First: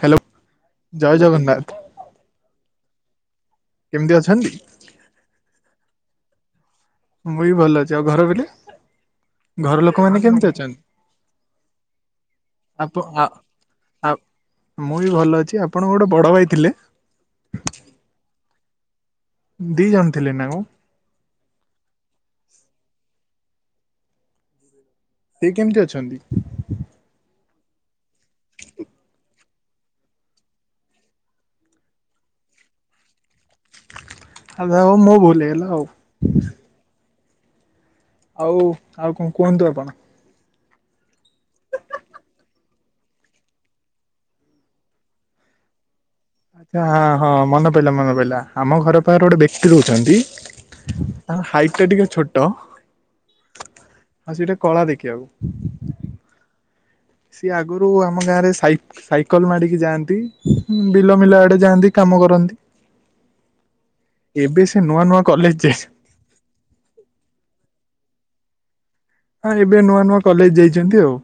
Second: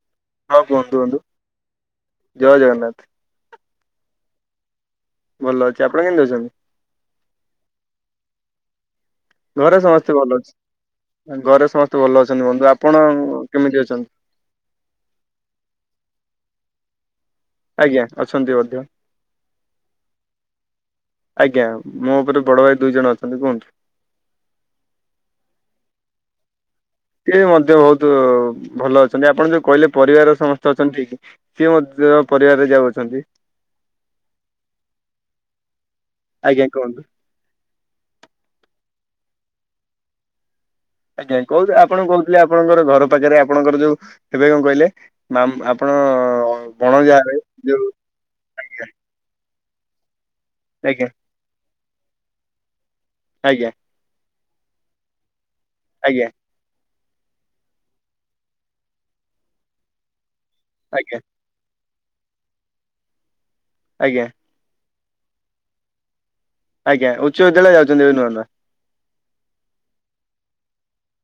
Hello. ହଁ କୁହନ୍ତୁ ଜୟ ବନ୍ଧୁ ଜଗନ୍ନାଥ ଜୟ ଜଗନ୍ନାଥ। କେମିତି ଅଛନ୍ତି? ଭଲ ଅଛି। ଆପଣ କେମିତି ଅଛନ୍ତି? ମୁଁ ବି ଭଲ ଅଛି। ଆଉ ଘର ବିଲେ? ଘରେ ସମସ୍ତେ ଭଲ ଅଛି। ଘରେ ସମସ୍ତେ ଭଲ ଅଛନ୍ତି। ବନ୍ଧୁ ଆପ ଆପଣ ଆ କେମିତି ଅଛନ୍ତି? ଆ ମୁଁ ବି ଭଲ ଅଛି। ଆପଣ ଗୋଟେ ବଡ଼ ଭାଇ ଥିଲେ। ଆଜ୍ଞା, ଅଛନ୍ତି ମଧ୍ୟ। ଦି ଜଣ ଥିଲେ ନା କଣ? ଆଜ୍ଞା ମୋ ଉପରେ ବଡ ଭାଇ ଦୁଇ ଜଣ ଅଛନ୍ତି କୁହନ୍ତୁ। ସେ କେମିତି ଅଛନ୍ତି? ସିଏ ମଧ୍ୟ ବହୁତ ଭଲ ଅଛନ୍ତି। ଆପଣ ଯୋଉ କହିଲେ ପରିବାରର ସମ- ସ୍ତେ ଅଛନ୍ତି ସିଏ ମଧ୍ୟ ପରିବାରରେ ଯାଉଛନ୍ତି। ଆଗୋ ମୋ ଭୁଲ୍ ହେଇଗଲା ଆଉ। ଆଜ୍ଞା କହନ୍ତୁ। ଆଉ ଆଉ କଣ କୁହନ୍ତୁ ଆପଣ? ଆଜ୍ଞା କହୁଚ ଆପଣ କହୁଥିଲେ ଆପଣଙ୍କର ଘର ପାଖରେ ଆପଣଙ୍କର ଯୋଉ କେବେ କଣ କହିଲେ? ବାମ୍ ଆପଣ ଆଚ୍ଛା ହଁ- ଭଣଜାଘରେ ହଁ ମନେ ଯୋଉ ପଡିଲା -ମନେ ପଡିଲା ଆମ ଘର ପାଖରେ ଗୋଟେ ବ୍ୟକ୍ତି ରହୁଛନ୍ତି। ଆଜ୍ଞା ତାଙ୍କ ହାଇଟ୍ ଟା ଟିକେ ଛୋଟ। ଆଜ୍ଞା। ଆଉ ସେ ଟିକେ କଳା ଦେଖିବାକୁ। ଆଜ୍ଞା। ସିଏ ଆଗରୁ ଆମ ଗାଁ ରେ ସାଇକେଲ - ସାଇକେଲ ମାଡିକି ଯାଆନ୍ତି ବିଲ ଆଜ୍ଞା ମିଲ ଆଡେ ଯାଆନ୍ତି। କାମ କରନ୍ତି। ଆଜ୍ଞା। ଏବେ ସେ ନୂଆ- ନୂଆ କଲେଜ୍‌ ଯାଇ ଆଜ୍ଞା ଉଚ୍ଚ ବିଦ୍ୟାଳୟ ଯାଉଛନ୍ତି ଏବେ ନୂଆ ନୂଆ। ହଁ, ଏବେ ନୂଆ ନୂଆ କଲେଜ୍‌ ଯାଇଚନ୍ତି ଆଉ।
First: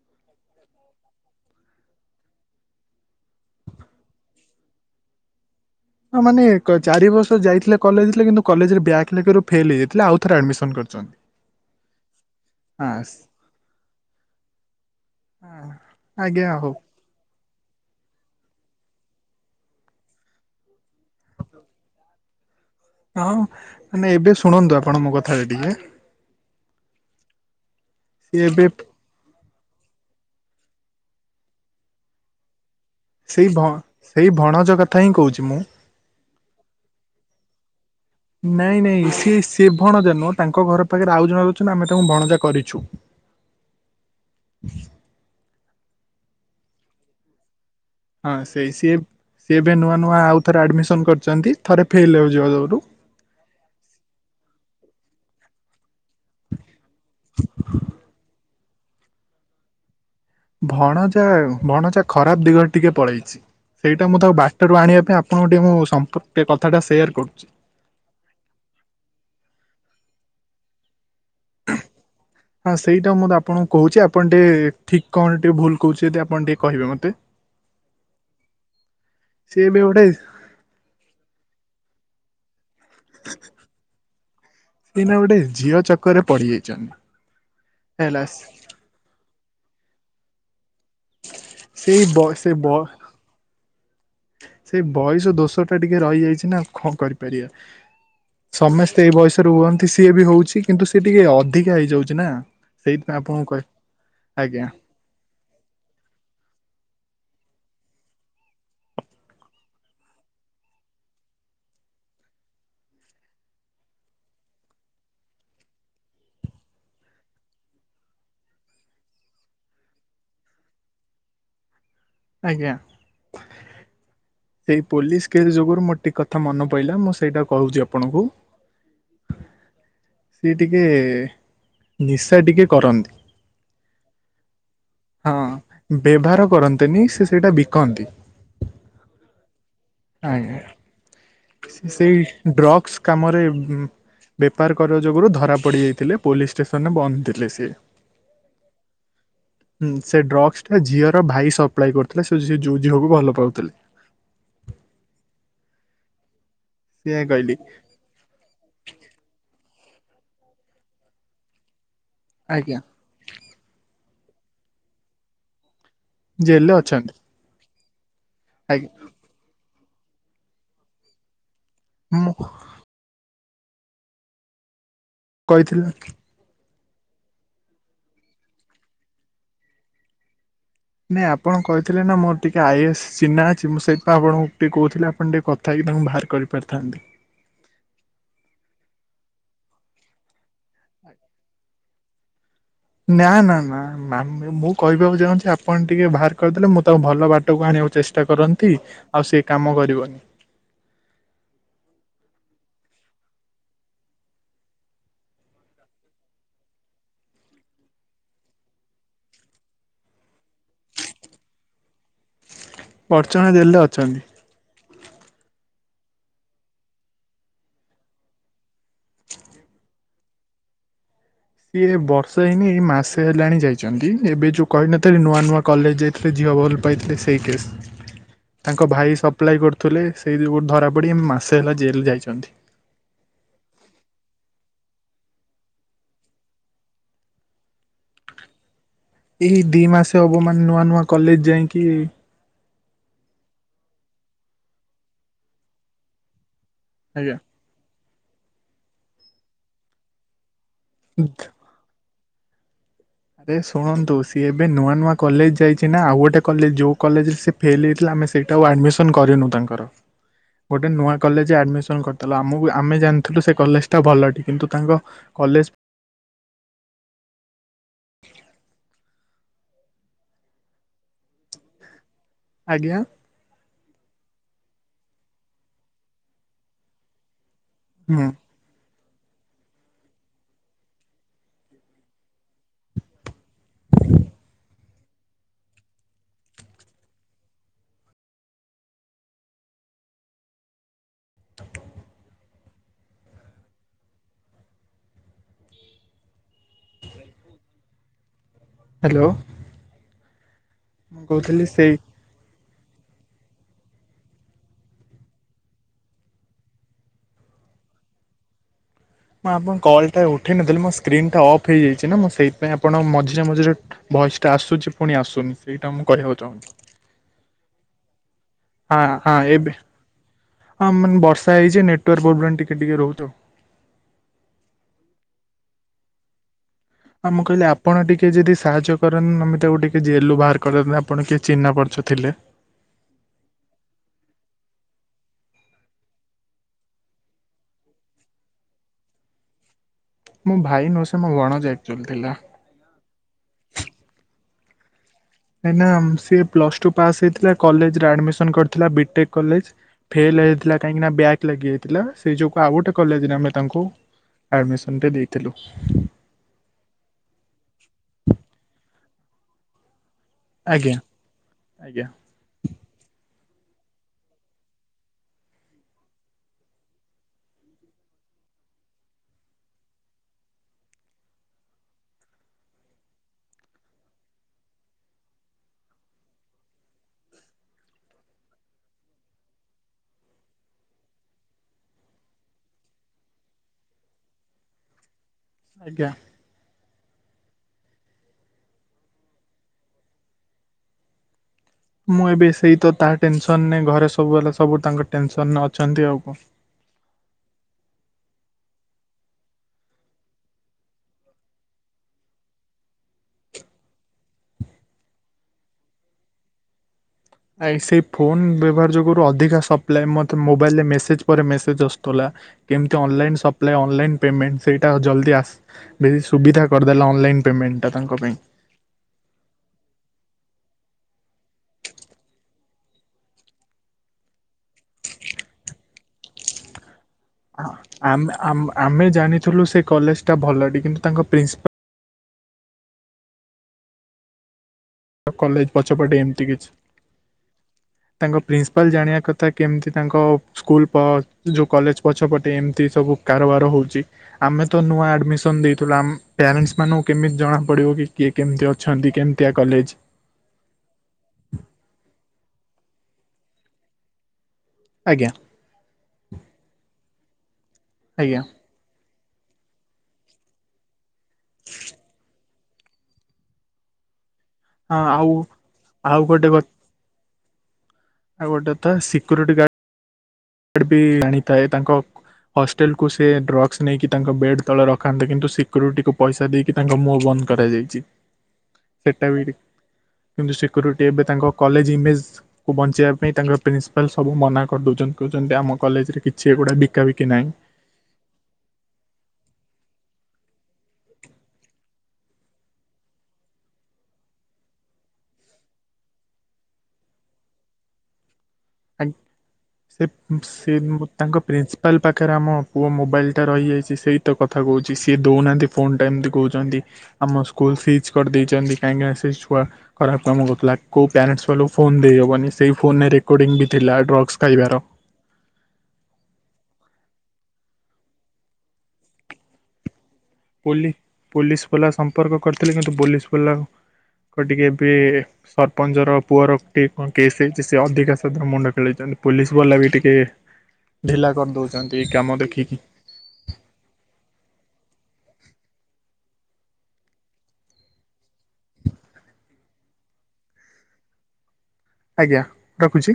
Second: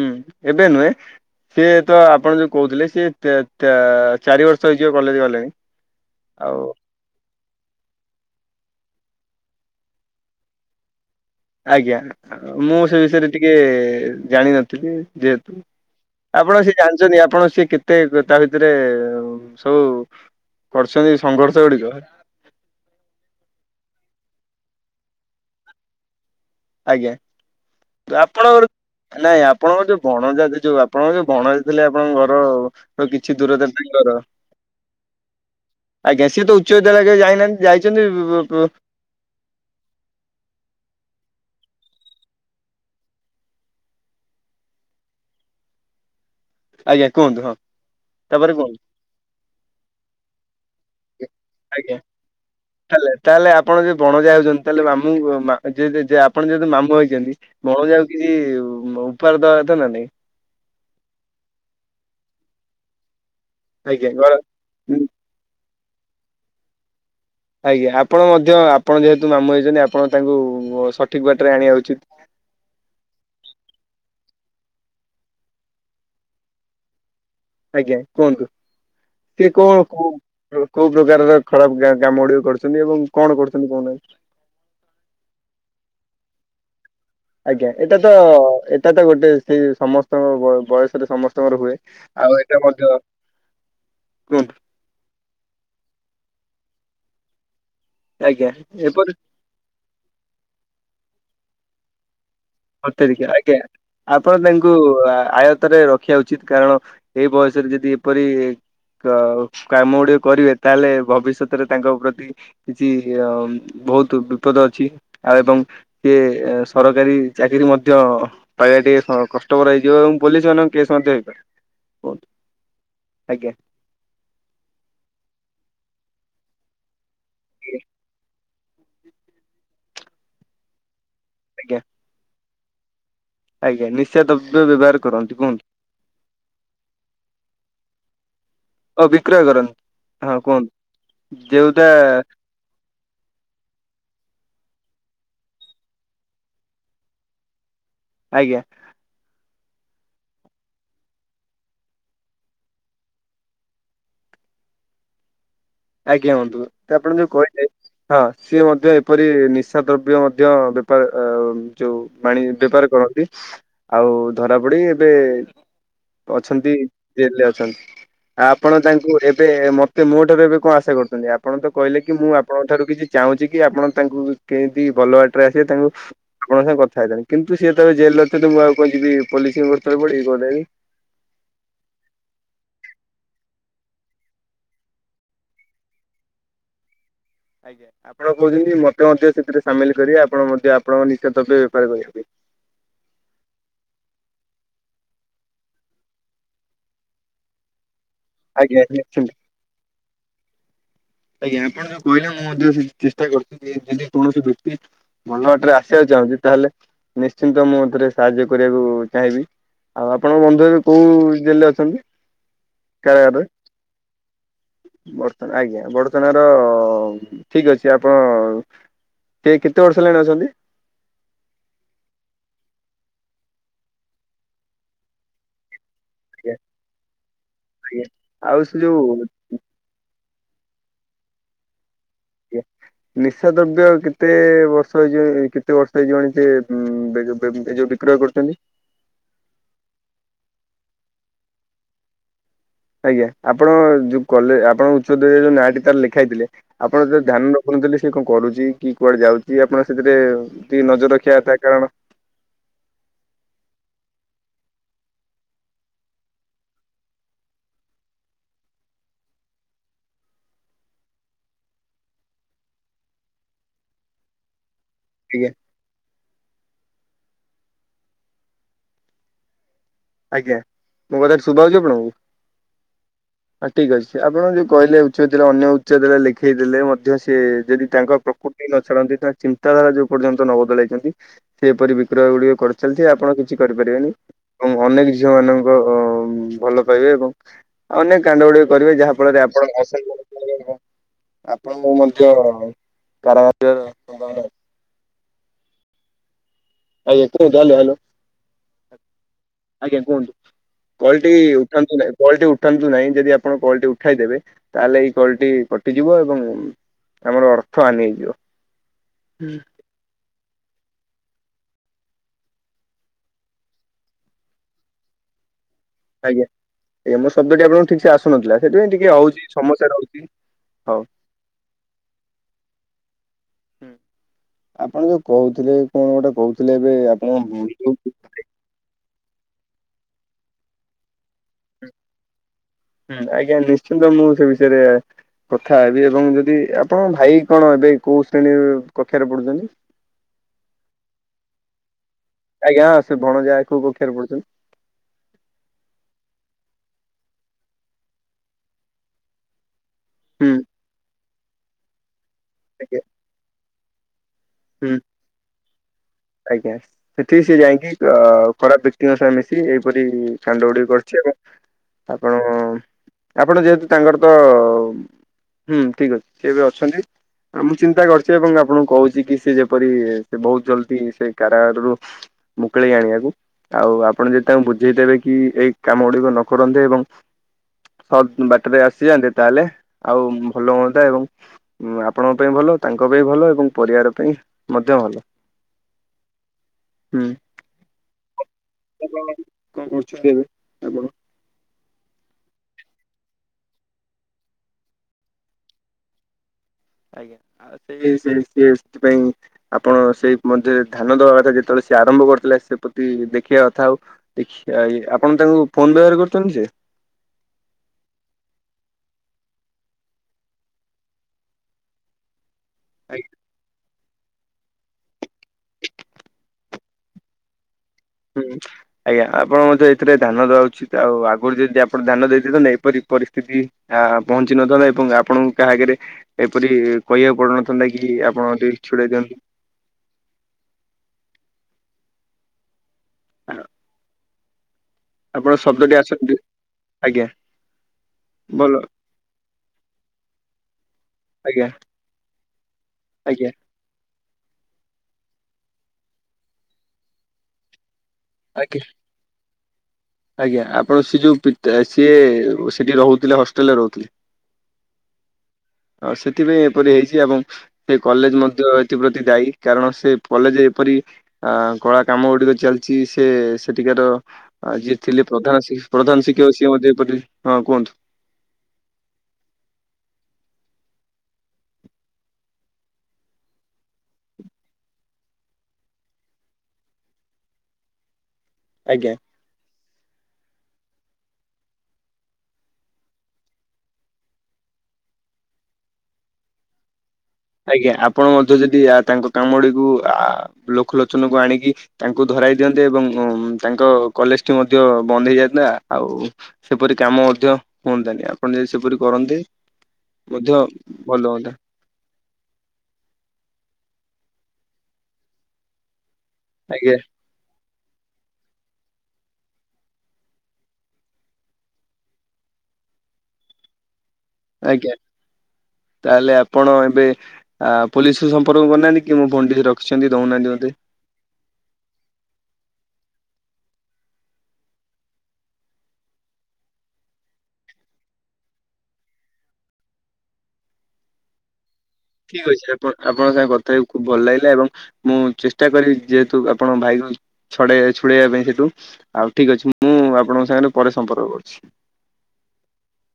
ହୁଁ, ଏବେ ନୁହେଁ। ସିଏ ତ ଆପଣ ଯେଉଁ କହୁଥିଲେ, ସିଏ ଚାରି ବର୍ଷ ହେଇଯିବ କଲେଜ୍‌ ଗଲେଣି। ହଁ ମାନେ ଆଉ ରେଡ୍‌ କଟ୍। ଚାରି ବର୍ଷ ଯାଇଥିଲେ କଲେଜ୍‌ ଥିଲେ କିନ୍ତୁ କଲେଜ୍‌ ରେ ବ୍ୟାକ ଲାଗ ଫେଲ୍ ହେଇଯାଇଥିଲେ ଆଉ ଥରେ ଆଡ଼ମିସନ କରିଛନ୍ତି। ଆଜ୍ଞା ମୁଁ ସେ ଆସ୍ ବିଷୟରେ ଟିକେ ଜାଣିନଥିଲି ଯେହେତୁ ଆଜ୍ଞା। ଆପଣ ହଉ ସେ ଜାଣିଛନ୍ତି, ଆପଣ ସି କେତେ ଗୋଦା ଭିତରେ ଶୋଉ କରିଛନ୍ତି ସଂଘର୍ଷ ଉଡିକା ହଁ, ମାନେ ଏବେ ଶୁଣନ୍ତୁ ଆପଣ ମୋ କଥାଟା ଟିକେ। ଆଜ୍ଞା ଯୋଉ ସିଏ ଏବେ ଆପଣଙ୍କର ନାଇଁ ଆପଣଙ୍କର ଯୋଉ ବଣଜାତି ଯୋଉ ଆପଣଙ୍କର ଯୋଉ ବଣଜାତି ଥିଲେ ଆପଣଙ୍କ ଘର ର କିଛି ସେଇ ଦୂରରେ ଭ ତାଙ୍କର ସେଇ ଭଣଜା କଥା ହିଁ କହୁଛି ମୁଁ। ଆଜ୍ଞା ସିଏ ତ ଉଚ୍ଚ ବିଦ୍ୟାଳୟ ଯାଇନାହାନ୍ତି ଯାଇଚନ୍ତି। ନେସିସ୍‌ ସେ ଭଣଜା ନୁହଁ ତାଙ୍କ ଘର ପାଖରେ ଆଉ ଜଣେ ଅଛନ୍ତି ଆମେ ତାଙ୍କୁ ଭଣଜା କରିଛୁ। [unintelligible] ଆଜ୍ଞା କୁହନ୍ତୁ ହଁ। ହଁ ତାପରେ ସେଇ କୁହନ୍ତୁ ସିଏ- ସିଏ ଏବେ ନୂଆ -ନୂଆ ଆଉ ଥରେ ଆଡ଼ମିସନ୍ କରିଛନ୍ତି, ଥରେ ଆଜ୍ଞା। ଫେଲ୍ ହେଉ ଯିବା ଯୋଗୁରୁ। ତାହେଲେ ତାହେଲେ ଆପଣ ଯଦି ଭଣଜା ହେଉଛନ୍ତି ତାହେଲେ ମାମୁଁ ମା ଯେ ଯେ ଯେ ଆପଣ ଯେହେତୁ ମାମୁ ହୋଇଛନ୍ତି। ଭଣଜା କୁ କିଛି ଉପହାର ଦବା କଥା ନା ନାଇଁ। ଭଣଯା ଭଣଯା ଖରାପ ଦିଗରେ ଟିକେ ପଳେଇଛି ସେଇଟା ଆଜ୍ଞା ମୁଁ ଘର ତାକୁ ବା ଟରୁ ହୁଁ ଆଣିବା ପାଇଁ ଆପଣଙ୍କୁ ଟିକେ ମୁଁ ସମ୍ପୃକ ଟିକେ କଥାଟା ସେୟାର କରୁଛି। ଆଜ୍ଞା ଆପଣ ମଧ୍ୟ ଆପଣ ଯେହେତୁ ମାମୁଁ ହେଇଛନ୍ତି ଆପଣ ତାଙ୍କୁ ସଠିକ ବାଟରେ ଆଣିବା ଉଚିତ୍। ହଁ। ହଁ ସେଇଟା ମୁଁ ତ ଆପଣଙ୍କୁ କହୁଛି ଆପଣ ଟିକେ ଠିକ କଣ ଟିକେ ଭୁଲ କହୁଛି ଯଦି ଆପଣ ଟିକେ କହିବେ ମତେ। ଆଜ୍ଞା କୁହନ୍ତୁ ସେ ସିଏ କଁ ଏବେ ଗୋଟେ କୋଉ। କୋଉ ପ୍ରକାରର ଖରାପ କା କାମ ଗୁଡିକ କରୁଛନ୍ତି ଏବଂ କଣ କରୁଛନ୍ତି କରୁନାହାଁନ୍ତି। ଏଇନା ଗୋଟେ ଝିଅ ଚକର ରେ ପଡିଯାଇଛନ୍ତି। ଆଜ୍ଞା ଏଇଟା ତ ହେଲା। ଏଇଟା ତ ଗୋଟେ ସିଏ ସମସ୍ତଙ୍କ ବ ବୟସ। ସେଇଟା ସମସ୍ତଙ୍କର ହୁଏ ସେଇ ବ ଆଉ ସେ ଏଇଟା ବ ମଧ୍ୟ। କୁହନ୍ତୁ ସେଇ ବୟସ ଦୋଷ ଟା ଟିକେ ରହିଯାଇଛି ନା କଣ କରିପାରିବା ଆଜ୍ଞା ସମସ୍ତେ ଏପରି ଏଇ ବୟସରେ ହୁଅନ୍ତି ସିଏ ବି ହଉଛି କିନ୍ତୁ ସେ ଟିକେ ଅଧିକା ହେଇଯାଉଛି ନା। ସେଇଥିପାଇଁ ଅତ୍ୟଧିକ ଆପଣଙ୍କୁ ଆଜ୍ଞା କହେ ଆପଣ ଆଜ୍ଞା ତାଙ୍କୁ ଆୟତରେ ର ରଖିବା ଉଚିତ କାରଣ ଏ ବୟସରେ ଯଦି ଏପରି ‌ କାଉ କାମ ଗୁଡିକ କରିବେ ତାହେଲେ ଭବିଷ୍ୟତରେ ତାଙ୍କ ପ୍ରତି। କିଛି ଇ ଅମ୍ ବହୁତ ବିପଦ ଅଛି ଆଉ ଏବଂ ସିଏ ସରକାରୀ। ଚାକିରି ମଧ୍ୟ ପାଇବା ଟିକେ କଷ୍ଟକର ହେଇଯିବ ଏବଂ ପୋଲିସ ମାନଙ୍କ କେସ୍ ମଧ୍ୟ ହେଇପାରେ। କୁହନ୍ତୁ। ଆଜ୍ଞା। ଆଜ୍ଞା। ସେଇ ପୋଲିସ କେସ୍ ଯୋଗୁରୁ ମୋର ଟିକେ କଥା ମନେ ପଇିଲଲା ମୁଁ ସେଇଟା କହୁଛି ଆପଣଙ୍କୁ। ସିଏ ଟିକେ ଆଜ୍ଞା ନିଶା ଟିକେ କରନ୍ତି। ଆଜ୍ଞା ନିଶା ଦ୍ରବ୍ୟ ବ୍ୟବହାର କରନ୍ତି କୁହନ୍ତୁ। ବେଭାର କରନ୍ତିନି ସେ ସେଇଟା ବିକନ୍ତି। ଓବିକ୍ରୟ କରନ୍ତି। ହଁ ଆଜ୍ଞା କୁହନ୍ତୁ ଯେଉଟା ସିଏ ସେଇ ଡ୍ରଗ୍ସ କାମରେ। ବେପାର କରିବା ଯୋଗୁରୁ ଧରା ପଡି ଯାଇଥିଲେ ପୋଲିସ ଷ୍ଟେସନରେ ବନ୍ଦ ଥିଲେ ସିଏ। ଆଜ୍ଞା। ହୁଁ ସେ ଡ୍ରଗ୍ସ ଟା ଝିଅର ଭାଇ ସପ୍ଲାଏ କରୁଥିଲେ ସେ ଯୋଉ ଝିଅକୁ ଭଲ ପାଉଥିଲେ। ଆଜ୍ଞା ବନ୍ଧୁ ତ ଆପଣ ସେଇଆ ଯୋଉ କହିଲି କହିଲେ। ହଁ ସିଏ ମଧ୍ୟ ଏପରି ନିଶା ଦ୍ରବ୍ୟ ମଧ୍ୟ ବେପାର ଅ। ଯୋଉ ଆଣି ଆଜ୍ଞା ବେପାର କରନ୍ତି ଆଉ ଧରା ପଡି ଏବେ। ଅଛନ୍ତି ଜେଲରେ ଅଛନ୍ତି ଆ ଆପଣ ଆଜ୍ଞା ତାଙ୍କୁ ଏବେ ମତେ ମୋ ଠାରୁ ଏବେ। କଁ ଆଶା କରୁଛନ୍ତି ଆପଣ ତ କହିଲେ କି ମୁଁ ଆପଣଙ୍କ ଠାରୁ କିଛି ଚାହୁଁଛି କି ଆପଣ ତାଙ୍କୁ କେଁତି ଭଲ ବାଟ ପରେ ଆସିବେ କହିଥିଲି ତାଙ୍କୁ। ଆପଣଙ୍କ ସାଙ୍ଗେ କଥା ହେଇଥାନ୍ତି କିନ୍ତୁ ସିଏ ଯେତେବେଳେ ଜେଲରେ ଥିଲେ ମୁଁ ଆଉ କଁ ଯିବି ପୋଲିସି ଙ୍କ ଗୋଡତଳେ ପଡିବି କଦାବି। ନାଇଁ ଆପଣ କହିଥିଲେ ନା ମୋର ଟିକେ ଆଇଏସ୍ ଚିହ୍ନା ଅଛି ମୁଁ ସେଇଥିାଇଁ ଆପଣଙ୍କୁ ଟିକେ କହୁି ଆପଣ ଟିକେ କଥା। ଥା ହେଇକି ତାଙ୍କୁ ବାହାର କରି ପାରିଥାନ୍ତେ। ଆଜ୍ଞା ଆପଣ କହୁଛନ୍ତି ମୋତେ ମଧ୍ୟ ସେଥିରେ ସାମିଲ କରିବେ ଆପଣ ମଧ୍ୟ ଆପଣଙ୍କ ନିଶା ଦ୍ରବ୍ୟ ବେପାର କରିବା ପାଇଁ। ନା ନା ନା। ଆମେ ମୁଁ କହିବାକୁ ଚାହୁଁଛି ଆପଣ ଟିକେ ବାହାର କରିଦେଲେ ମୁଁ ତାଙ୍କ ଭଲ ବାଟକୁ ଆଣିବାକୁ ଚେଷ୍ ଚେଷ୍ଟା କରନ୍ତି ଆଜ୍ଞା ନିଶ୍ଚିନ୍ତ। ଆଉ ସେ ଏ କାମ କରିବନି। ଆଜ୍ଞା ଆପଣ ଯୋଉ କହିଲେ ମୁଁ ମଧ୍ୟ ସେ ଚେଷ୍ଟା କରୁଛିି ଯେ ଯଦି କୌଣସି ବ୍ୟକ୍ତି। ଭଲ ବାଟରେ ଆସିବାକୁ ଚାହୁଁଚି, ତାହେଲେ ନିଶ୍ଚିନ୍ତ ମୁଁ ଏଥିରେ ସାହାଯ୍ୟ କରିବାକୁ ଚାହିଁବି। ଆଉ ଆପଣଙ୍କ ବନ୍ଧୁ ଏବେ କୋଉ ଜେଲ୍ ରେ ଅଛନ୍ତି? ବଡଚଣା ଜେଲ୍ ରେ ଅଛନ୍ତି। ବଡଚଣା ଆଜ୍ଞା ବଡ ଚଣା ର ଠିକ୍ ଅଛି ଆପଣ କେ କେତେ ବର୍ଷ ହେଲାଣି ଅଛନ୍ତି? ସିଏ ବର୍ଷ ହେଇନି ଏଇ ମାସ ହେଲାଣି ଯାଇଚନ୍ତି। ଏବେ ଯୋଉ କହିନଥିଲି ନୂଆ ନୂଆ କଲେଜ୍ ଯାଇଥିଲେ ଝିଅ ଆଜ୍ଞା ଭଲ ପାଇଥିଲେ ସେଇ କେସ୍। ଆଜ୍ଞା ଆଉ ସେ ତାଙ୍କ ଯୋଉ ଭାଇ ସ ସପ୍ଲାଏ କରୁଥିଲେ ସେଇ ଯୋଉ କୋଉଠି ଧରାପଡ଼ି ମାସେ ହେଲା ଜେଲ୍ ଯାଇଛନ୍ତି। ସ୍ଵ ନିଶା ଦ୍ରବ୍ୟ କେତେ ବର୍ଷ ହେଇଯିବ କେତେ ବର୍ଷ ହେଇଯିବଣି ସିଏ। [unintelligible] [unintelligible] ଏଇ ଦି ମାସେ ହବ ମାନେ ନୂଆ ନୂଆ କଲେଜ୍ ଯାଇଁକି ଆଜ୍ଞା। ଆପଣ ଯୋଉ କଲେ ଆପଣ ଉଚ୍ଚ ବିଦ୍ୟାଳୟ ରେ ଯୋଉ ନାଁଟି ତାର ଲେଖାଇଥିଲେ ଆପଣ ତ ଆଜ୍ଞା ଧ୍ୟାନର ଖୁନଥିଲେ ସିଏ କଣ କରୁଚି କି କୁଆଡେ ଯାଉଚି ଆପଣ ସେଥିରେ ଟିକେ ନଜର ରଖିବା କଥା। କାରଣ ଆରେ ଶୁଣନ୍ତୁ ସିଏ ଏବେ ନୂଆ ନୂଆ କଲେଜ୍ ଯାଇଚି ନା ଆଉ ଗୋଟେ କଲେଜ ଯୋଉ କଲେଜରେ ସେ ଫେଲ୍ ହେଇଥିଲା ଆମେ ସେଇଟା ଆଉ ଆଡମିସନ୍ କରିନୁ ତାଙ୍କର। ଗୋଟେ ନୂଆ କଲେଜ୍ ରେ ଆଡ଼ମିସନ୍ କରିଥିଲୁ। ଆମକୁ ଆମେ ଜାଣିଥିଲୁ ସେ କଲେଜଟା ଭଲ। କିନ୍ତୁ ତାଙ୍କ ଆଜ୍ଞା କଲେଜ୍ ଆଜ୍ଞା। ମୋ କଥା ଟି ଶୁଭା ଯାଉଚି ଆପଣଙ୍କୁ? ଆଜ୍ଞା। ହଁ ଠିକ୍ ଅଛି। ଆପଣ ଯୋଉ କହିଲେ ଉଚ୍ଚ ବିଦ୍ୟାଳୟ ଅନ୍ୟ ଉଚ୍ଚ ବିଦ୍ୟାଳୟ ଲେଖେଇ ଦେଲେ ମଧ୍ୟ ସିଏ ଯଦି ତାଙ୍କ ହୁଁ ପ୍ରକୃତି ନ ଛାଡନ୍ତି, ତାଙ୍କ ଚିନ୍ତାଧାରା ଯୋଉ ପର୍ଯ୍ୟନ୍ତ ନ ବଦଳାଇଛନ୍ତି, ସେପରି ବିକ୍ରୟ ଗୁଡିକ କରିଚାଲିଥିବେ ଆପଣ କିଛି କରିପାରିବେନି। ଅନେକ ଝିଅ ମାନଙ୍କ ଭଲ ପାଇବେ। ଏବଂ ଆଉ ଅନେକ କାଣ୍ଡ ଗୁଡିକ କରିବେ। ଯାହା ଫଳରେ ଆପଣ। [unintelligible] ଆପଣଙ୍କୁ ମଧ୍ୟ। [unintelligible] ଆଜ୍ଞା। କୁହନ୍ତୁ ହାଲୋ ହାଲୋ। ହାଲୋ। ଆଜ୍ଞା କୁହନ୍ତୁ। କଲ୍ ଟି କହୁଥିଲି ସେଇ ଉଠାନ୍ତୁ ନାହିଁ। କଲ୍ ଟି ଉଠାନ୍ତୁ ନାହିଁ। ଯଦି ଆପଣ କଲ୍ ଟି ଉଠାଇଦେବେ ତାହେଲେ ଏଇ କଲ୍ ଟି କଟିଯିବ। ଏବଂ ଆମର ଅର୍ଥ ହାନି ହେଇଯିବ। ମୁଁ ଆପଣ କଲ୍ ଟା ଉଠେଇ ନଥିଲି ମୋ ସ୍କ୍ରିନ୍ ଟା ଅଫ୍ ହେଇଯାଇଚି ନା ମୁଁ ସେଇଥିପାଇଁ ଆପଣ ମଝିରେ ମଝିରେ ଭଏସ୍ ଟା ଆସୁଚି ପୁଣି ଆସୁନି। ସେଇଟା ମୁଁ କହିବାକୁ ଚାହୁଁଚି। ଏ ମୋ ଶବ୍ଦଟି ଆପଣଙ୍କୁ ଠିକ୍ ସେ ଆସୁନଥିଲା। ସେଥିପାଇଁ ହଁ ଟିକେ ହଁ ହଉଚି ଏବେ ସମସ୍ୟା ରହୁଚି ହଁ ହଉ। ମାନେ ବର୍ଷା ହେଇଚି ନେଟ୍ ନେଟୱର୍କ ପ୍ରୋବ୍ଲେମ୍ ଟିକେ ଟିକେ ରହୁଚି ଆଉ। ଆପଣ ଯୋଉ କହୁଥିଲେ କଣ ଗୋଟେ କହୁ ତାହେଲେ ଏବେ ଆ ମୁଁ କହିଲି ଆପଣ ଟି କେ ଯଦି ସାହାଯ୍ୟ କରନ୍ ଆମେ ତାକୁ ଟିକେ ଜେଲ୍ ରୁୁ ବାହାର କରିଦିଅନ୍ତୁ, ଆପଣ କିଏ ଚିହ୍ନା ପରିଚ ଥିଲେ। ହୁଁ। ଆଜ୍ଞା ନିଶ୍ଚିନ୍ତ ମୁଁ ସେ ବିଷୟରେ କଥା ହେବି। ଏବଂ ଯଦି ଆପଣଙ୍କ ଭାଇ କଣ ଏବେ କୋଉ ଶ୍ରେଣୀ କକ୍ଷାରେ ପଢ଼ୁଛନ୍ତି? ମୋ ଭାଇ ନୁହେଁ ସେ ମୋ ଭଣଜା ଆକଚୁଆଲି ଥିଲା। ଆଜ୍ଞା। ସେଇ ଭଣଜା କୋଉ କକ୍ଷା ରେ ପଢ଼ୁଛନ୍ତି? ସିଏ ପ୍ଲସ୍ ଟୁ ପାସ୍ ହେଇଥିଲା। କଲେଜ୍ ରେ ଆଡମିସନ୍ କରିଥିଲା ବିଟେକ୍ କଲେଜ୍। ଫେଲ ହୁଁ ହେଇଥିଲା କାହିଁକି ନା ବ୍ୟଗ ଲାଗିଯାଇଥିଲା ସେଇ ଯୁଗୁ ଆଉ ଗୋଟେ ଆଜ୍ଞା କଲେଜେରେ ଆମେ ତାଙ୍କୁ ହୁଁ ଆଡ଼ମିସନ୍ ଟେ ଦେଇଥିଲୁ। ଆଜ୍ଞା ସେଠିକି ସିଏ ଯାଇକି ଅ ଖରାପ ବ୍ୟକ୍ତିଙ୍କ ସଙ୍ଗ ମିଶି ଏଇପରି କାଣ୍ଡ ଗୁଡି କ ଆଜ୍ଞା କରିଚି ଏବଂ ଆଜ୍ଞା ଆପଣ ଆପଣ ଯେହେତୁ ତାଙ୍କର ତ ହୁଁ ଠିକ୍ ଅଛି ସିଏ ଏବେ ଅଛନ୍ତି ଆଉ ମୁଁ ଚିନ୍ତା କରିଛି ଏବଂ ଆପଣଙ୍କୁ କହୁଚି କି? ସ ଯେପରି ସେ ବହୁତ ଜଲ୍ ଦି ସେ କାରାଗାରରୁ ମୁକୁଳେଇ ଆଣିବାକୁ। ଆଉ ଆପଣ ଯଦି ତାଙ୍କୁ ବୁଝେଇଦେବେ କି ଏଇ କାମ ଗୁଡିକ ନ କରନ୍ତେ ଏବଂ ସତ୍ ବାଟରେ ଆସିଯାଆନ୍ତେ ତାହେଲେ ଆଉ ଭଲ ହୁଅନ୍ତା ଏବଂ ଉ ଆପଣଙ୍କ ପାଇଁ ଭଲ ତାଙ୍କ ପାଇଁ ଭଲ ଏବଂ ପରିବାର ପାଇଁ ମଧ୍ୟ ଭଲ। ଆଜ୍ଞା। ହୁଁ କଣ କରୁଛନ୍ତି ଏବେ ଆପଣ? ମୁଁ ଏବେ ସେଇ ତ ତା ଟେନ୍ ସନ୍ରରେ ଘରେ ସବୁହେଲା ସବୁ ତାଙ୍କ ଟେନ୍ ସନ୍ ଅଛନ୍ତି ଆଉ କଣ। ଆଜ୍ଞା ସେଇ ସେଇ ସିଏଥେ୍ ପାଇଁ। ଆପଣ ସେଇ ମଧ୍ୟରେ ଧ୍ୟାନ ଦବା କଥା ଯେତେବେଳେ ସେ ଆରମ୍ଭ କରିଥିଲା ସେ ପ୍ରତି ଦେଖିବା କଥା ଆଉ। ଦେଖିଆ ଏ ଆପଣ ତାକୁ ଫୋନ ବ୍ୟବହାର କରୁଛନ୍ତି ସେ? ଆ ସେଇ ଫୋନ୍ ବ୍ୟବହାର ଯୋଗୁରୁ ଅଧିକା ସପ୍ଲାଏ ମତେ ମୋବାଇଲ୍ ରେ ମେସେଜେ ପରେ ମେସେଜେ ଆସୁଥୁଲା। କେମିତି ଅନଲାଇନ୍ ସପ୍ଲାଏ ଅନଲାଇନ୍। ପେମେଣ୍ଟେ ସେଇଟା ଜଲ୍ଦି ଆସ ବେଶୀ ସୁବିଧା କରିଦେଲା ଅନଲାଇନ୍ ପେମେଣ୍ଟେ। ହୁଁ। ଆଜ୍ଞା ଆପଣ ମଧ୍ୟ ଏଥିରେ ଧାନ ଦବା ଉଚିତ ଆଉ ଆଗରୁ ଯେଦି ଆପଣ ଧାନ ଦେଇଦେଇଥାନ୍ତେ ଏପରି ପରିସ୍ଥିତି ଆ ପହଞ୍ଚିିନଥାନ୍ତା ଏବଂ ଆପଣ କାହା ଆଗରେ ଏପରି କହିବାକୁ ପଡୁନଥାନ୍ତା କି ଆମେ ଆପଣ ଆମେ ଟିକେ ଛିଡେଇ ଆମେ ଦିଅନ୍ତୁ। ଜାଣିଥିଲୁ ସେ କଲେଜ ଟା ଭଲ କିନ୍ତୁ ତାଙ୍କ ପ୍ରିନିସିପାଲ ଆପଣ କଲେଜ ଶବ୍ଦଟି ପଛପଟେ ଆସନ୍ତି ଏମିତି କିଛି ଆଜ୍ଞ। ତାଙ୍କ ପ୍ରିନ୍ସିପାଲ ଜାଣିବା କଥା କେମିତି ତାଙ୍କ ସ୍କୁଲ ଆଜ୍ଞା ଯୋଉ କଲେଜ ପଛପଟେ ଏମିତି ସବୁ ଆଜ୍ଞା କାରବାର ହଉଛି। ଆମେ ତ ନୂଆ ଆଡମିସନ ନେଇଥିଲୁ ଆମ ପ୍ୟାରେଣ୍ଟେସ୍ ମାନଙ୍କୁ କେମିତି ଜଣା ପଡିବ କି। କିଏ ଆଜ୍ଞା। କେମିତି ଅଛନ୍ତି କେମିତିଆ କଲେଜ? ଆଜ୍ଞା ଆପଣ ସେ ଯୋଉ ପି ସିଏ ସେଠି ରହୁଥିଲେ ହଷ୍ଟେଲେ୍ରେ ରହୁଥିଲେ। ଆଜ୍ଞା। ଆଉ ସେଥିପାଇଁ ଏପରି ହେଇଛି ଏବଂ ସେ କଲେଜ ଆଜ୍ଞା ମଧ୍ୟ ସେଥିପ୍ରତି ଦାୟୀ କାରଣ ସେ କଲେଜ ଏପରି ଅଆ କଳା କାମ ଗୁଡିକ ଚାଲିଚି। ଯିଏ ସେ ସେଠିକାର ହଁ ଯିଏ ଥିଲେ ଆଉ ପ୍ରଧାନ ଆଉ ପ୍ରଧାନ ଗୋଟେ ଶିକ୍ଷକ କ- ସିଏ ମଧ୍ୟ ଏପଟେ ହଁ କୁହନ୍ତୁ। ଆଉ ଗୋଟେ ତ ସିକ୍ୟୁରିଟି ଗାଡ। ଫ୍ରିବି ଆଣିଥାଏ ତାଙ୍କ ହଷ୍ଟେଲ୍ କୁୁ ସେ ଡ୍ରଗ୍ସ୍ ନେଇକି ତାଙ୍କ ବେଡ୍ ତଳେ ରଖାନ୍ତେ କିନ୍ତୁ ସିକ୍ୟୁରିଟିକୁୁ ପଇସା ଦେଇକି ତାଙ୍କ ମୁହ ବନ୍ଦ କରାଯାଇଛି। ଆଜ୍ଞା। ସେଟା ବି ଠିକ୍ କିନ୍ତୁ ସିକ୍ୟୁରିଟି ଏବେ ତାଙ୍କ କଲେଜ ଇମେଜ ବଞ୍ଚେଇବା ପାଇଁ ତାଙ୍କର ପ୍ରିନ୍ସିପାଲ ସବୁ ମନା କରିଦଉଚନ୍ତି। କହୁଛନ୍ତି ଆମ କଲେଜେରେ କିଛି ଏଗୁଡ଼ା ବିକାାବିକି ନାହିଁ। ଆଜ୍ଞା ଆପଣ ମଧ୍ୟ ଯଦି ତାଙ୍କ କାମ ଗୁଡିକୁ ଲୋକଲୋଚନକୁ ଆଣିକି ତାଙ୍କୁ ଧରାଇ ଦିଅନ୍ତେ ଏବଂ ତାଙ୍କ କଲେଜେ୍ ଟି ମଧ୍ୟ ବନ୍ଦ ହେଇଯାଇନ୍ତା ଆଉ। ସେପରି କାମ ମଧ୍ୟ ହୁଅନ୍ତାନି ଆପଣ ଯଦି ସେପରି କରନ୍ତେ ମଧ୍ୟ ଭଲ ହୁଅନ୍ତା। ପ୍ରିନ୍ସିପାଲ ପାଖରେ ଆମ ପୁଅ ମୋବାଇଲ ଟା ରହିଯାଇଛି ସେଇତ କଥା କହୁଛି ସିଏ ଦଉନାହାନ୍ତି ଫୋନ୍ ଟା ଏମିତି କହୁଛି। ଜନ୍ତି ଆଜ୍ଞା ଆମ ସ୍କୁଲ ସିଜ୍ କରିଦେଇଛନ୍ତି କାହିଁକି ନା ସେଇ ସ୍କା ଖରାପ କାମ କରୁଥିଲା କୋଉ ପ୍ୟାରେଣ୍ଟସ ବାଲାଙ୍କୁ ଫୋନ ଦେଇହବନି ସେଇ ଫୋନ ରେ ରେକର୍ଡିଙ୍ଗ ବି ଥିଲା ଡ୍ରଗସ ଆଜ୍ଞା ତାହେଲେ ଆପଣ ଏବେ ଆ ପୋଲିସକୁ ସମ୍ପର୍କ କରନାହାନ୍ତି କି ମୋ ଭଣ୍ଡି ରଖିଛନ୍ତି ଦଉନାହାନ୍ତି। ମତେ। ପୋଲି ପୋଲିସ ବାଲା ସମ୍ପର୍କ କରିଥିଲେି କିନ୍ତୁ ପୋଲିସ ବାଲାଙ୍କ ଟିକେ ଏବେ ସରପଞ୍ଚର ପୁଅର ଟିକେ କଣ କେସ୍ ହେଇଛି ସେ ଅଧିକା ସେଥିରେ ମୁଣ୍ଡ ଖେଳାଇଛନ୍ତି ପୋଲିସ ବାଲା ବି ଟିକେ ଢିଲା କରିଦଉ ଠିକ୍ ଅଛି ଆପ୍ ଆପଣଙ୍କ ସାଙ୍ଗେ କଥା ହେଇକି ଖୁବ ଭଲ ଲାଗିଲା ଏବଂ ମୁଁ ଚେଷ୍ଟା କରିବି ଯେହେତୁ ଆପଣ ଭାଇକୁ ଛଡେଇ ଛୁଡେଇବା ପାଇଁ ସେଠୁ ଆଉ ଠିକ ଅଛି ମୁଁ ଆପଣଙ୍କ ସାଙ୍ଗରେ ପରେ ସମ୍ପର୍କ କରୁଛି। ଆଜ୍ଞା ରଖୁଛି।